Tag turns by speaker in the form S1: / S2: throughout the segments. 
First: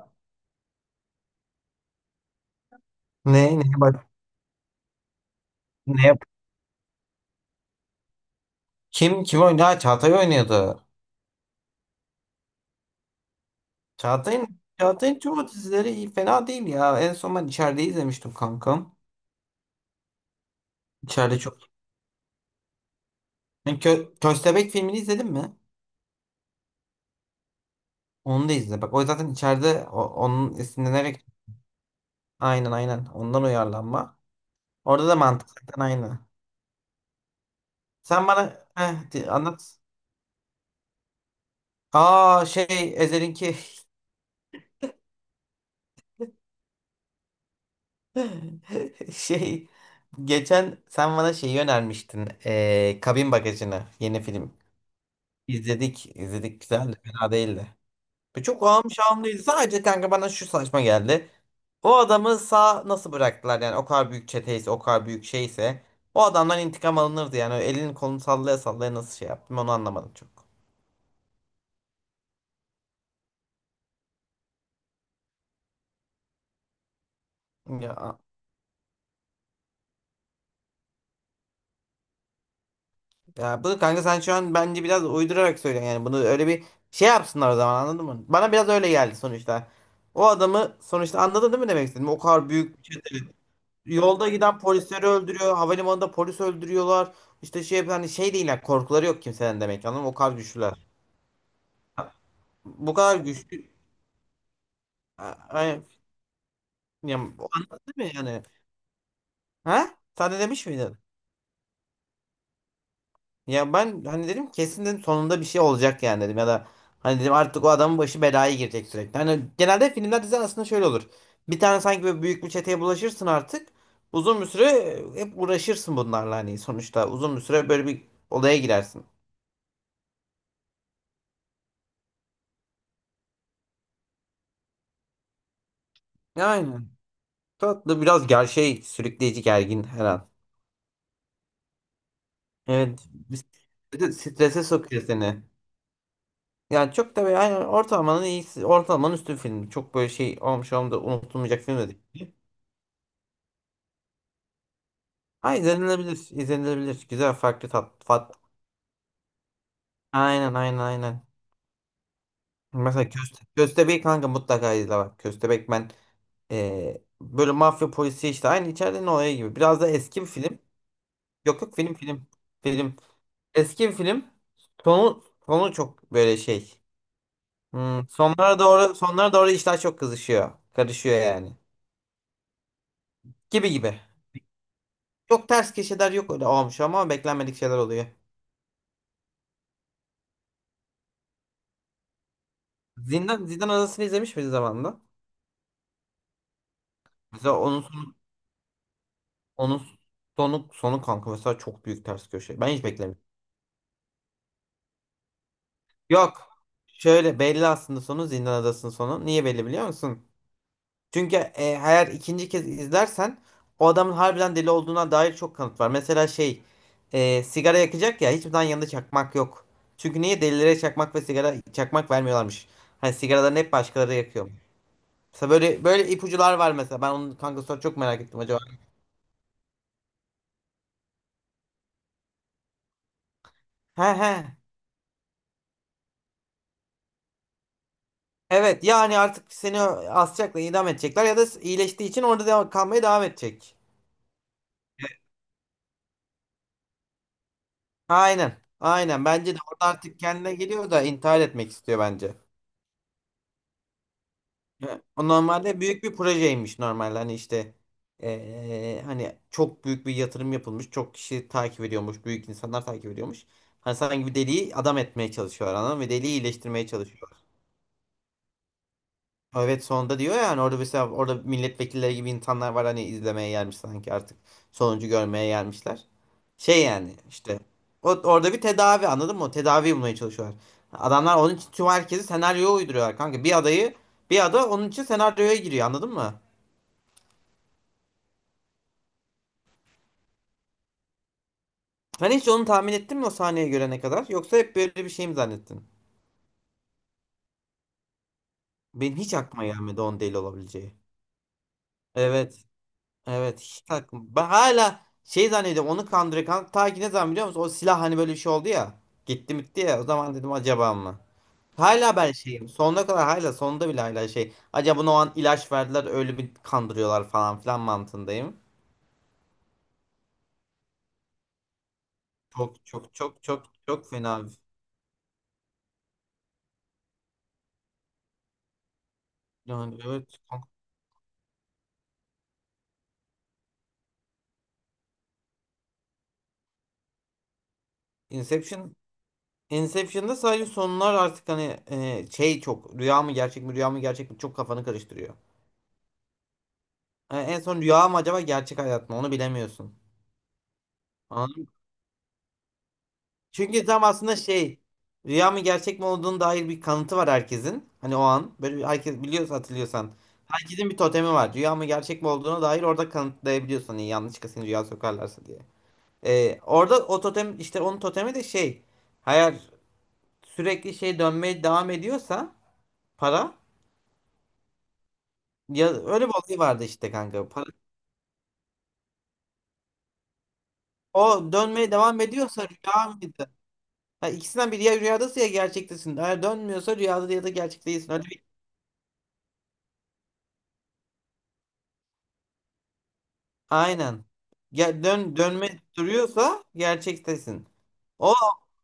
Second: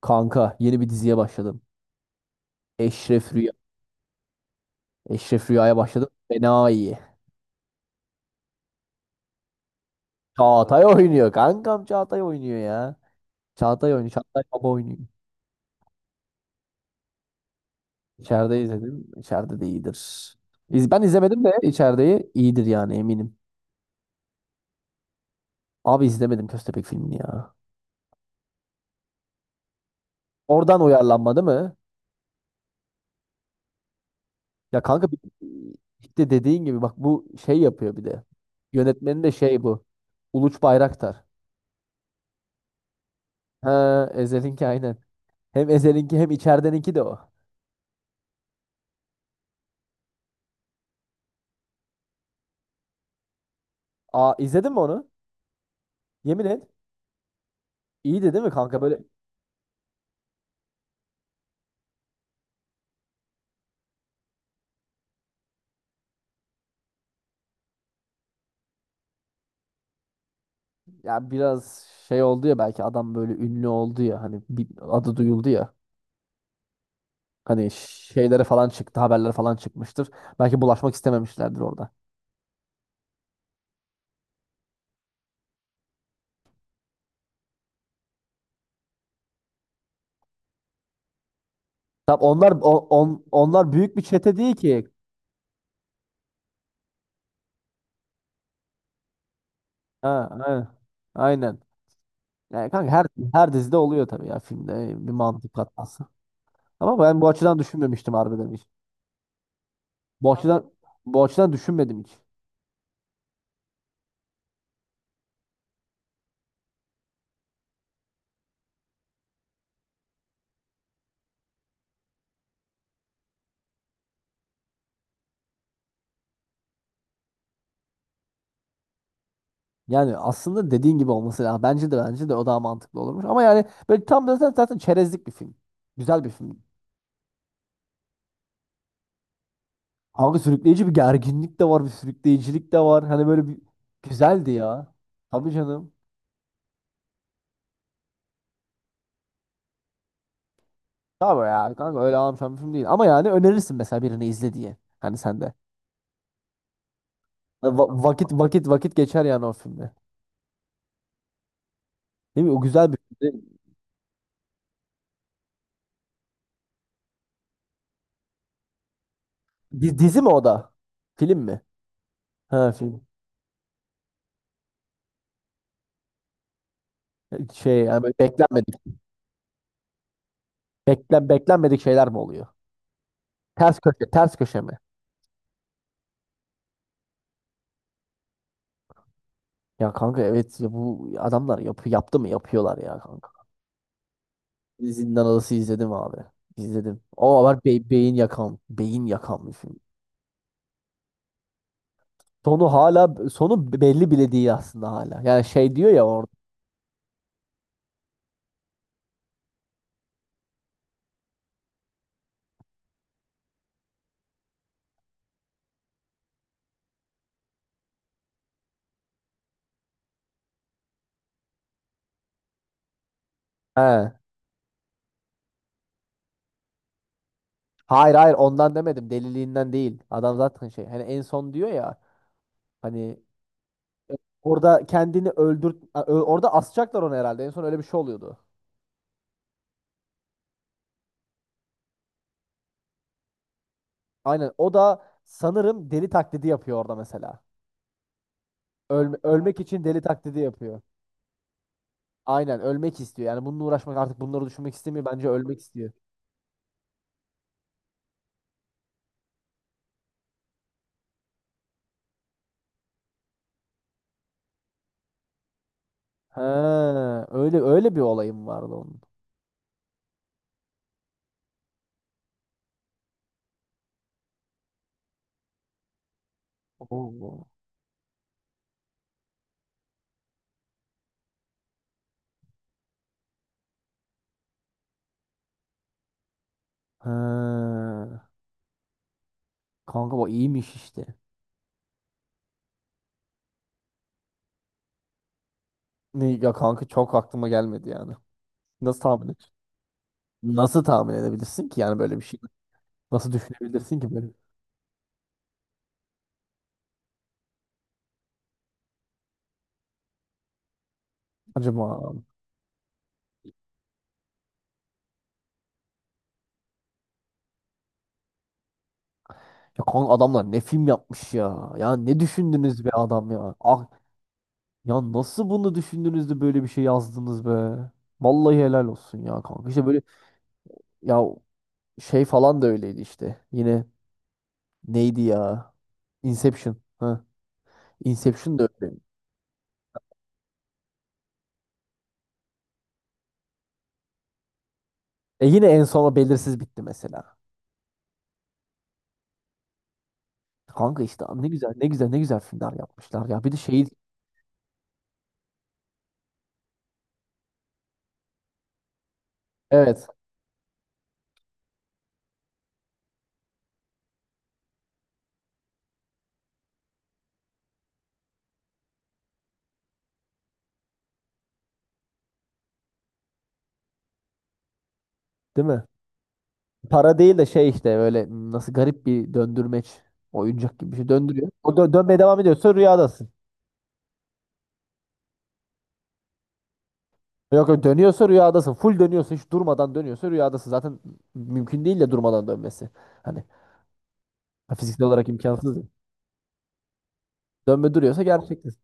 S1: Kanka yeni bir diziye başladım. Eşref Rüya.
S2: Ne, ne, bak,
S1: Eşref Rüya'ya
S2: ne
S1: başladım.
S2: yap?
S1: Fena iyi.
S2: Kim kim oynadı? Ha, Çağatay oynuyordu.
S1: Çağatay oynuyor. Kankam Çağatay oynuyor ya. Çağatay oynuyor. Çağatay
S2: Çağatay'ın
S1: baba oynuyor.
S2: Çağatay'ın tüm o dizileri iyi, fena değil ya. En son ben içeride izlemiştim
S1: İçeride
S2: kankam.
S1: izledim. İçeride de iyidir. Ben
S2: İçeride
S1: izlemedim de
S2: çok.
S1: içerideyi iyidir, yani eminim.
S2: Yani Köstebek filmini izledin mi?
S1: Abi izlemedim Köstebek filmini ya.
S2: Onu da izle. Bak o zaten içeride onun
S1: Oradan
S2: esinlenerek
S1: uyarlanma değil mi?
S2: aynen ondan uyarlanma.
S1: Ya
S2: Orada
S1: kanka
S2: da mantık zaten aynı.
S1: işte dediğin gibi bak, bu şey yapıyor bir de.
S2: Sen bana
S1: Yönetmeni de şey
S2: anlat.
S1: bu. Uluç Bayraktar.
S2: Aa şey Ezhel'inki
S1: Ha, Ezel'inki aynen. Hem Ezel'inki hem içerideninki de o.
S2: şey geçen sen bana şeyi önermiştin. Kabin Bagajı'nı, yeni
S1: Aa,
S2: film.
S1: izledin mi onu?
S2: İzledik,
S1: Yemin et.
S2: izledik. Güzeldi. Fena değildi.
S1: İyiydi
S2: Ve
S1: değil mi
S2: çok
S1: kanka?
S2: ağım
S1: Böyle
S2: şahım değildi. Sadece kanka bana şu saçma geldi. O adamı sağ nasıl bıraktılar yani? O kadar büyük çeteyse, o kadar büyük şeyse o adamdan intikam alınırdı yani. Elini kolunu sallaya sallaya nasıl şey yaptım, onu anlamadım çok.
S1: ya, biraz şey oldu ya, belki adam böyle ünlü oldu ya, hani bir adı duyuldu ya. Hani
S2: Ya,
S1: şeylere falan çıktı, haberler falan çıkmıştır. Belki bulaşmak istememişlerdir orada.
S2: ya bunu kanka sen şu an bence biraz uydurarak söylüyorsun. Yani bunu öyle bir şey yapsınlar o zaman, anladın mı? Bana biraz öyle geldi sonuçta. O adamı sonuçta anladın değil mi demek istedim.
S1: Tam
S2: O kadar
S1: onlar
S2: büyük.
S1: onlar büyük bir
S2: Yolda
S1: çete değil
S2: giden
S1: ki.
S2: polisleri öldürüyor. Havalimanında polis öldürüyorlar. İşte şey, hani şey değiller. Korkuları yok kimsenin demek. Anladın mı? O
S1: Ha,
S2: kadar
S1: aynen.
S2: güçlüler.
S1: Aynen. Yani kanka
S2: Bu
S1: her
S2: kadar
S1: her
S2: güçlü.
S1: dizide oluyor tabii ya, filmde bir mantık
S2: Yani,
S1: katması. Ama ben bu açıdan
S2: anladın mı
S1: düşünmemiştim
S2: yani?
S1: harbiden hiç.
S2: Ha?
S1: Bu
S2: Sen de demiş
S1: açıdan
S2: miydin?
S1: bu açıdan düşünmedim hiç.
S2: Ya ben hani dedim, kesin dedim sonunda bir şey olacak yani dedim, ya da hani dedim artık o adamın başı belaya girecek sürekli. Hani genelde filmler, diziler aslında şöyle olur. Bir tane sanki böyle büyük bir çeteye bulaşırsın artık. Uzun bir süre hep uğraşırsın bunlarla, hani sonuçta uzun bir süre böyle bir olaya girersin.
S1: Yani aslında dediğin gibi olması lazım. Bence de o daha mantıklı olurmuş. Ama yani böyle tam da zaten çerezlik bir film. Güzel bir film.
S2: Aynen. Tatlı biraz, ger şey sürükleyici, gergin her an.
S1: Kanka sürükleyici bir gerginlik de var, bir sürükleyicilik de
S2: Evet,
S1: var. Hani böyle bir
S2: bir de
S1: güzeldi
S2: strese
S1: ya.
S2: sokuyor seni.
S1: Tabii canım.
S2: Yani çok da böyle aynen ortalamanın iyisi. Ortalamanın üstü film. Çok böyle şey olmuş, olmuş da
S1: Tabii
S2: unutulmayacak
S1: ya
S2: film de
S1: kanka, öyle
S2: değil.
S1: ağlamışan bir film değil. Ama yani önerirsin mesela birini izle diye. Hani sen de.
S2: Ha, izlenilebilir, izlenilebilir. Güzel farklı
S1: Hani
S2: tat. Fat.
S1: vakit geçer yani o filmde.
S2: Aynen.
S1: Değil mi? O güzel bir
S2: Mesela
S1: film, değil mi?
S2: Köstebek kanka mutlaka izle bak. Köstebek, ben böyle mafya polisi işte aynı içeride ne olay gibi. Biraz da
S1: Dizi
S2: eski bir
S1: mi o
S2: film.
S1: da? Film
S2: Yok
S1: mi?
S2: yok, film film.
S1: Ha,
S2: Film.
S1: film.
S2: Eski bir film. Sonu, sonu çok böyle şey.
S1: Şey yani
S2: Hmm,
S1: böyle
S2: sonlara
S1: beklenmedik.
S2: doğru, sonlara doğru işler çok kızışıyor. Karışıyor yani.
S1: Beklenmedik şeyler mi oluyor?
S2: Gibi
S1: Ters
S2: gibi.
S1: köşe, ters köşe mi?
S2: Çok ters köşeler yok, öyle olmuş ama beklenmedik şeyler oluyor.
S1: Ya kanka, evet ya, bu adamlar yaptı mı yapıyorlar ya kanka.
S2: Zindan Adası'nı izlemiş miyiz zamanında?
S1: Zindan Adası izledim abi. İzledim. O
S2: Mesela
S1: var,
S2: onun
S1: beyin
S2: sonu,
S1: yakan, beyin yakan bir film.
S2: onun sonu, sonu kanka mesela çok büyük ters köşe. Ben
S1: Sonu
S2: hiç beklemedim.
S1: hala, sonu belli bile değil aslında hala. Yani şey diyor ya orada.
S2: Yok. Şöyle belli aslında sonu, Zindan Adası'nın sonu. Niye belli biliyor musun? Çünkü eğer ikinci kez izlersen o adamın harbiden deli olduğuna dair çok kanıt var. Mesela sigara yakacak ya, hiçbir zaman yanında çakmak yok. Çünkü niye, delilere çakmak ve sigara çakmak vermiyorlarmış. Hani sigaralarını hep
S1: He.
S2: başkaları yakıyor. Mesela böyle böyle ipucular var mesela. Ben onun kanka sonra çok
S1: Hayır
S2: merak
S1: hayır,
S2: ettim acaba.
S1: ondan demedim. Deliliğinden değil. Adam zaten şey, hani en son diyor ya, hani
S2: He he.
S1: orada kendini öldür, orada asacaklar onu herhalde. En son öyle bir şey oluyordu.
S2: Evet, yani artık seni asacaklar, idam edecekler ya da iyileştiği için orada devam, kalmaya devam edecek.
S1: Aynen. O da sanırım deli taklidi yapıyor orada mesela.
S2: Aynen. Aynen. Bence de
S1: Ölmek için
S2: orada
S1: deli
S2: artık
S1: taklidi
S2: kendine
S1: yapıyor.
S2: geliyor da intihar etmek istiyor bence.
S1: Aynen, ölmek istiyor. Yani bununla uğraşmak, artık bunları düşünmek
S2: Ya,
S1: istemiyor. Bence
S2: o
S1: ölmek
S2: normalde
S1: istiyor.
S2: büyük bir projeymiş normalde, hani işte hani çok büyük bir yatırım yapılmış, çok kişi takip ediyormuş, büyük insanlar takip ediyormuş. Hani sanki bir deliği adam etmeye çalışıyor adam ve deliği iyileştirmeye
S1: Ha,
S2: çalışıyor.
S1: öyle öyle bir olayım vardı onun.
S2: Evet, sonunda diyor yani orada, mesela orada milletvekilleri gibi insanlar var, hani izlemeye gelmiş sanki artık sonucu görmeye gelmişler. Şey yani
S1: Oo.
S2: işte orada bir tedavi, anladın mı? O tedavi bulmaya çalışıyorlar. Adamlar onun için tüm herkesi senaryoya uyduruyorlar kanka. Bir ada onun için senaryoya giriyor, anladın mı?
S1: Ha. Kanka bu iyiymiş işte.
S2: Sen hiç onu tahmin ettin mi o sahneyi görene kadar? Yoksa hep böyle bir şey mi zannettin?
S1: Ne ya kanka, çok aklıma gelmedi yani. Nasıl
S2: Benim
S1: tahmin
S2: hiç
S1: et?
S2: aklıma gelmedi onun deli
S1: Nasıl
S2: olabileceği.
S1: tahmin edebilirsin ki yani böyle bir şey?
S2: Evet.
S1: Nasıl
S2: Evet. Hiç
S1: düşünebilirsin ki
S2: aklıma.
S1: böyle?
S2: Ben hala şey zannediyorum, onu kandırıyor. Ta ki ne zaman biliyor musun? O silah hani böyle bir şey oldu ya. Gitti bitti ya. O zaman dedim acaba mı?
S1: Acaba
S2: Hala ben şeyim. Sonuna kadar, hala sonunda bile hala şey. Acaba ona o an ilaç verdiler, öyle bir kandırıyorlar falan filan mantığındayım.
S1: ya kanka, adamlar ne film yapmış ya? Ya ne düşündünüz
S2: Çok
S1: be
S2: çok
S1: adam
S2: çok
S1: ya?
S2: çok
S1: Ah,
S2: çok fena.
S1: ya nasıl bunu düşündünüz de böyle bir şey yazdınız be? Vallahi helal olsun ya kanka. İşte
S2: Yani
S1: böyle
S2: evet.
S1: ya. Şey falan da öyleydi işte. Yine neydi ya? Inception. Ha. Inception da
S2: Inception,
S1: öyle.
S2: Inception'da sadece sonlar artık hani şey, çok rüya mı gerçek mi, rüya mı gerçek mi, çok kafanı karıştırıyor.
S1: E yine en sona belirsiz bitti mesela.
S2: En son rüya mı acaba, gerçek hayat mı, onu bilemiyorsun.
S1: Kanka işte ne
S2: Anladın mı?
S1: güzel, ne güzel, ne güzel filmler yapmışlar ya. Bir de
S2: Çünkü
S1: şey,
S2: tam aslında şey, rüya mı gerçek mi olduğunu dair bir kanıtı var herkesin. Hani o an herkes biliyorsa,
S1: evet,
S2: hatırlıyorsan. Herkesin bir totemi var. Rüya mı gerçek mi olduğuna dair orada kanıtlayabiliyorsun. Hani yanlışlıkla seni rüya sokarlarsa diye. Orada o totem işte, onun totemi de şey. Eğer sürekli şey dönmeye devam ediyorsa, para.
S1: değil mi?
S2: Ya öyle bir olay vardı işte
S1: Para değil de
S2: kanka.
S1: şey
S2: Para.
S1: işte, böyle nasıl garip bir döndürmeç, oyuncak gibi bir şey döndürüyor.
S2: O
S1: O
S2: dönmeye
S1: dönmeye
S2: devam
S1: devam
S2: ediyorsa
S1: ediyorsa
S2: rüya
S1: rüyadasın.
S2: mıydı? Ha, ikisinden biri, ya rüyadasın ya gerçektesin. Eğer dönmüyorsa, rüyada ya da
S1: Yok yok,
S2: gerçek değilsin. Öyle
S1: dönüyorsa
S2: bir...
S1: rüyadasın. Full dönüyorsa, hiç durmadan dönüyorsa rüyadasın. Zaten mümkün değil de durmadan dönmesi. Hani
S2: Aynen. Ya
S1: fiziksel olarak
S2: dönme
S1: imkansız ya.
S2: duruyorsa gerçektesin.
S1: Dönme duruyorsa
S2: O
S1: gerçektir.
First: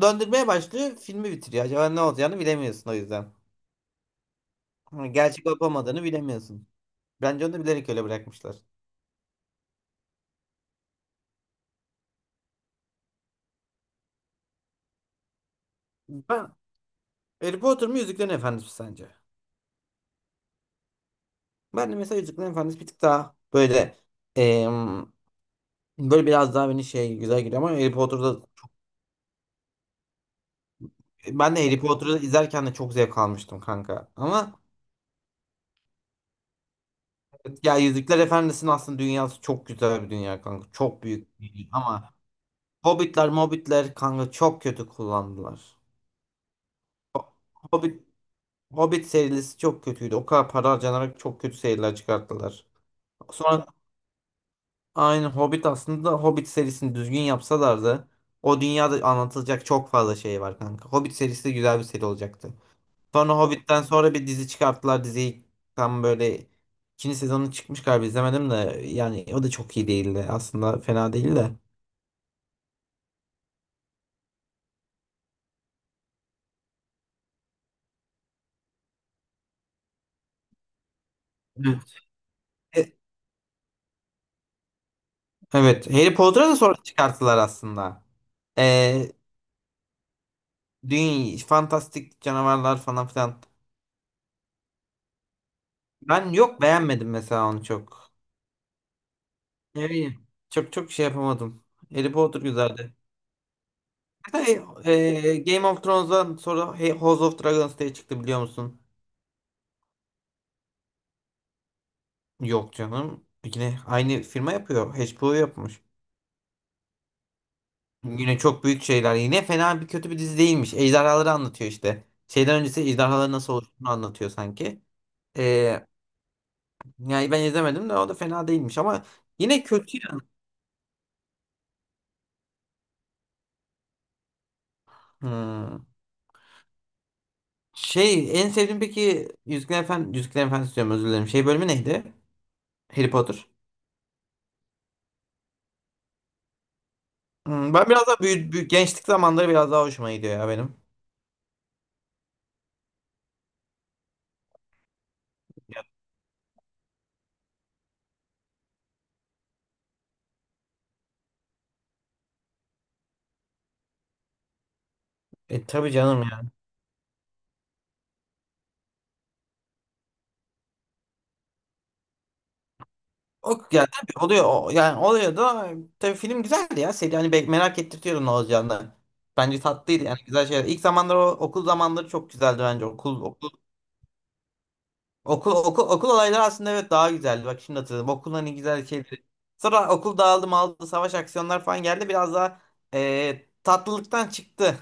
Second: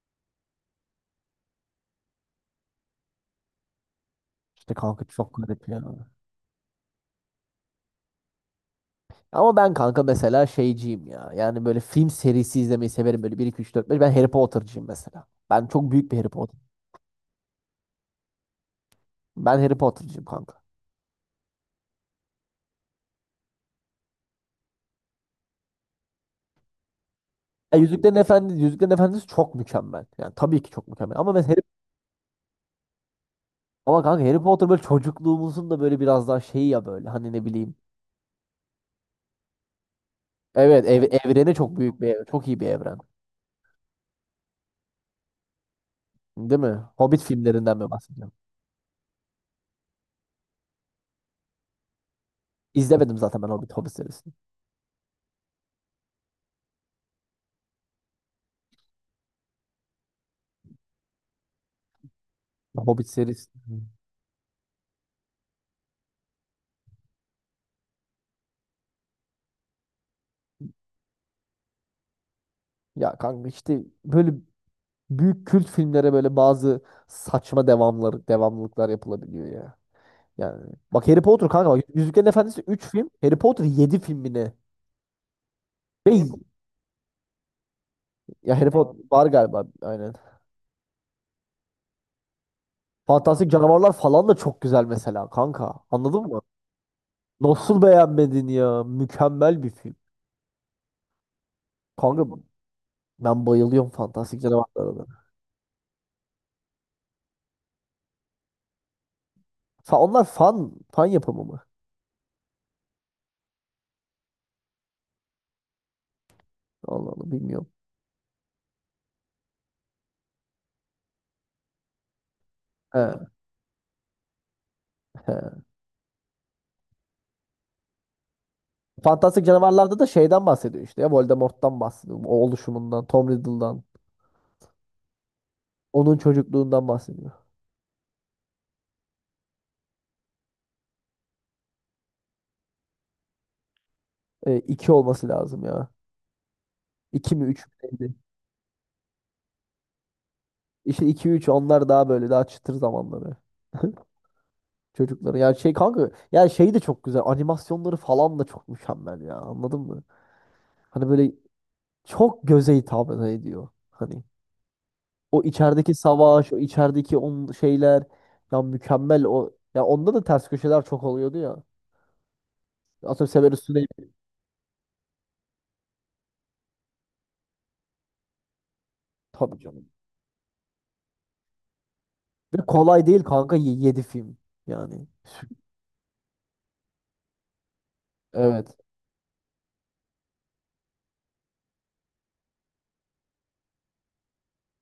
S2: döndürmeye başlıyor, filmi bitiriyor. Acaba ne olacağını bilemiyorsun o yüzden.
S1: İşte kanka
S2: Ha,
S1: çok
S2: gerçek olup
S1: garip ya.
S2: olmadığını bilemiyorsun. Bence onu da bilerek öyle bırakmışlar.
S1: Ama ben kanka mesela şeyciyim ya. Yani böyle film serisi izlemeyi severim. Böyle bir, iki, üç, dört, beş. Ben Harry Potter'cıyım mesela. Ben çok büyük bir Harry
S2: Ben
S1: Potter.
S2: Harry Potter mı, Yüzüklerin Efendisi mi sence?
S1: Ben Harry Potter'cıyım kanka.
S2: Ben de mesela Yüzüklerin Efendisi bir tık daha böyle. Böyle biraz daha beni şey, güzel geliyor ama
S1: Ya
S2: Harry
S1: Yüzüklerin
S2: Potter'da
S1: Efendisi, Yüzüklerin Efendisi çok mükemmel. Yani tabii ki çok mükemmel. Ama
S2: ben de Harry Potter'ı izlerken de çok zevk almıştım
S1: Ama
S2: kanka.
S1: kanka Harry
S2: Ama
S1: Potter böyle çocukluğumuzun da, böyle biraz daha şeyi ya böyle. Hani ne
S2: evet,
S1: bileyim.
S2: ya Yüzükler Efendisi'nin aslında dünyası çok güzel bir dünya kanka.
S1: Evet,
S2: Çok büyük
S1: evreni
S2: bir dünya
S1: çok büyük bir
S2: ama
S1: ev- Çok iyi bir evren.
S2: Hobbitler, Mobbitler kanka çok kötü kullandılar.
S1: Değil mi? Hobbit
S2: Ho-
S1: filmlerinden mi
S2: Hobbit
S1: bahsediyorum?
S2: Hobbit serisi çok kötüydü. O kadar para harcanarak çok kötü seriler çıkarttılar.
S1: İzlemedim zaten ben
S2: Sonra
S1: Hobbit serisini.
S2: aynı Hobbit, aslında Hobbit serisini düzgün yapsalardı o dünyada anlatılacak çok fazla şey var kanka. Hobbit serisi de güzel bir seri olacaktı.
S1: Hobbit
S2: Sonra
S1: serisi.
S2: Hobbit'ten sonra bir dizi çıkarttılar. Diziyi tam böyle, ikinci sezonu çıkmış galiba izlemedim de yani o da çok iyi değildi. Aslında fena değil de.
S1: Ya kanka işte böyle, büyük kült filmlere böyle bazı saçma devamlar, devamlılıklar yapılabiliyor ya. Yani bak Harry Potter kanka,
S2: Evet.
S1: bak Yüzüklerin Efendisi üç
S2: E,
S1: film, Harry Potter 7 film mi ne?
S2: Evet, Harry
S1: Ve
S2: Potter'ı da sonra çıkarttılar aslında.
S1: ya, Harry Potter
S2: Ee,
S1: var galiba aynen.
S2: Dünya, fantastik canavarlar falan filan.
S1: Fantastik Canavarlar falan da çok güzel mesela kanka. Anladın
S2: Ben
S1: mı?
S2: yok, beğenmedim mesela onu
S1: Nasıl
S2: çok.
S1: beğenmedin ya? Mükemmel bir film.
S2: Yani çok çok şey yapamadım. Harry
S1: Kanka
S2: Potter güzeldi.
S1: ben bayılıyorum Fantastik
S2: Mesela,
S1: Canavarlara da.
S2: Game of Thrones'dan sonra House of Dragons diye çıktı biliyor musun?
S1: Onlar fan yapımı mı?
S2: Yok canım. Yine aynı firma yapıyor. HBO yapmış.
S1: Allah Allah, bilmiyorum.
S2: Yine çok büyük şeyler. Yine fena bir, kötü bir dizi değilmiş. Ejderhaları anlatıyor işte. Şeyden öncesi
S1: He,
S2: ejderhaların nasıl oluştuğunu anlatıyor sanki.
S1: he.
S2: Ee, Yani ben izlemedim de, o da fena değilmiş ama
S1: Fantastik
S2: yine
S1: canavarlarda
S2: kötü
S1: da
S2: ya.
S1: şeyden bahsediyor işte, ya Voldemort'tan bahsediyor. O oluşumundan, Tom Riddle'dan.
S2: Hmm.
S1: Onun çocukluğundan bahsediyor.
S2: Şey en sevdiğim peki, Yüzüklerin Efendisi, Yüzüklerin Efendisi diyorum, özür dilerim. Şey bölümü neydi? Harry Potter.
S1: E, iki olması lazım ya. İki mi üç mü
S2: Hmm, ben biraz
S1: neydi?
S2: daha büyük, büyük gençlik zamanları biraz daha hoşuma gidiyor ya benim.
S1: İşte iki üç, onlar daha böyle, daha çıtır zamanları. Çocukları. Yani şey kanka, yani şey de çok güzel. Animasyonları falan da çok mükemmel ya. Anladın mı? Hani böyle çok göze hitap ediyor. Hani o
S2: E tabii
S1: içerideki
S2: canım.
S1: savaş, o içerideki on şeyler ya, mükemmel o. Ya onda da ters köşeler çok oluyordu ya. Atıyorum
S2: O
S1: Severus
S2: yani
S1: Snape.
S2: tabii oluyor o, yani oluyor da tabii film güzeldi ya, seri hani merak ettirtiyordu ne olacağını.
S1: Tabii
S2: Bence
S1: canım.
S2: tatlıydı yani, güzel şeyler. İlk zamanlar o okul zamanları çok güzeldi
S1: Ve
S2: bence.
S1: kolay değil kanka, 7 film. Yani.
S2: Okul olayları aslında, evet, daha güzeldi. Bak şimdi hatırladım, okul hani
S1: Evet.
S2: güzel şeydi. Sonra okul dağıldı maldı, savaş aksiyonlar falan geldi, biraz daha tatlılıktan çıktı.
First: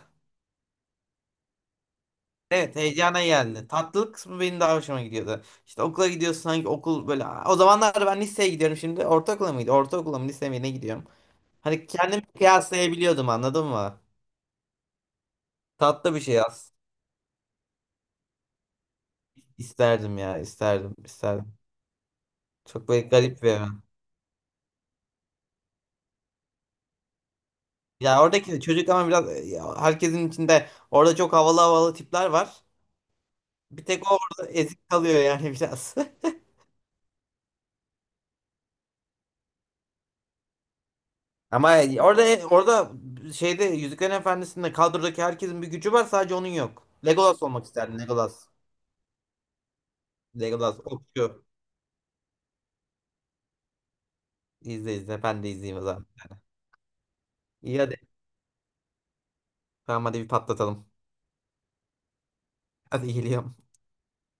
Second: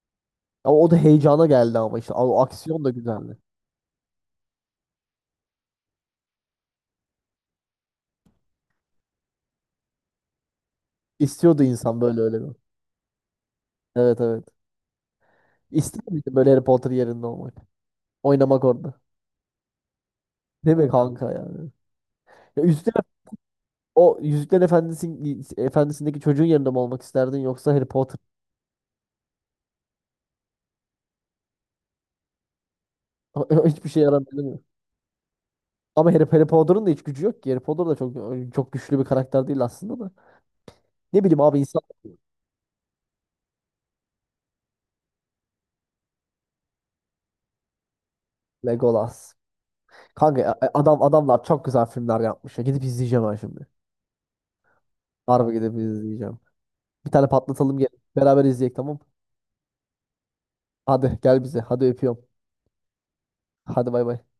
S1: Ama o da heyecana geldi ama işte. O
S2: Evet,
S1: aksiyon da
S2: heyecana
S1: güzeldi.
S2: geldi. Tatlılık kısmı benim daha hoşuma gidiyordu. İşte okula gidiyorsun, hangi okul böyle. O zamanlar ben liseye gidiyorum şimdi. Ortaokula mıydı? Ortaokula mı lise mi ne gidiyorum?
S1: İstiyordu
S2: Hani
S1: insan böyle
S2: kendimi
S1: öyle bir.
S2: kıyaslayabiliyordum, anladın mı?
S1: Evet, evet. İster
S2: Tatlı bir
S1: miydin
S2: şey,
S1: böyle Harry Potter yerinde olmak? Oynamak orada.
S2: isterdim ya,
S1: Değil mi
S2: isterdim
S1: kanka
S2: isterdim.
S1: yani? Ya
S2: Çok böyle garip bir evren.
S1: O Yüzükler Efendisi'ndeki çocuğun yerinde mi olmak isterdin yoksa Harry Potter?
S2: Ya oradaki de çocuk ama biraz ya herkesin içinde orada çok havalı havalı tipler var. Bir
S1: Hiçbir şey
S2: tek o
S1: yaramıyor, değil
S2: orada
S1: mi?
S2: ezik kalıyor yani biraz.
S1: Ama Harry Potter'ın da hiç gücü yok ki. Harry Potter da çok çok güçlü bir karakter değil aslında da. Ne bileyim abi,
S2: Ama
S1: insan
S2: orada şeyde, Yüzüklerin Efendisi'nde kadrodaki herkesin bir gücü var, sadece onun yok. Legolas olmak isterdim, Legolas.
S1: Legolas. Kanka
S2: Legolas
S1: adamlar
S2: okçu.
S1: çok güzel filmler yapmış ya. Gidip izleyeceğim ben şimdi.
S2: İzle izle, ben de
S1: Harbi gidip
S2: izleyeyim o zaman.
S1: izleyeceğim. Bir tane patlatalım
S2: İyi
S1: gel.
S2: hadi.
S1: Beraber izleyek, tamam.
S2: Tamam hadi bir patlatalım.
S1: Hadi gel bize. Hadi öpüyorum.
S2: Hadi geliyorum.
S1: Hadi, bay bay.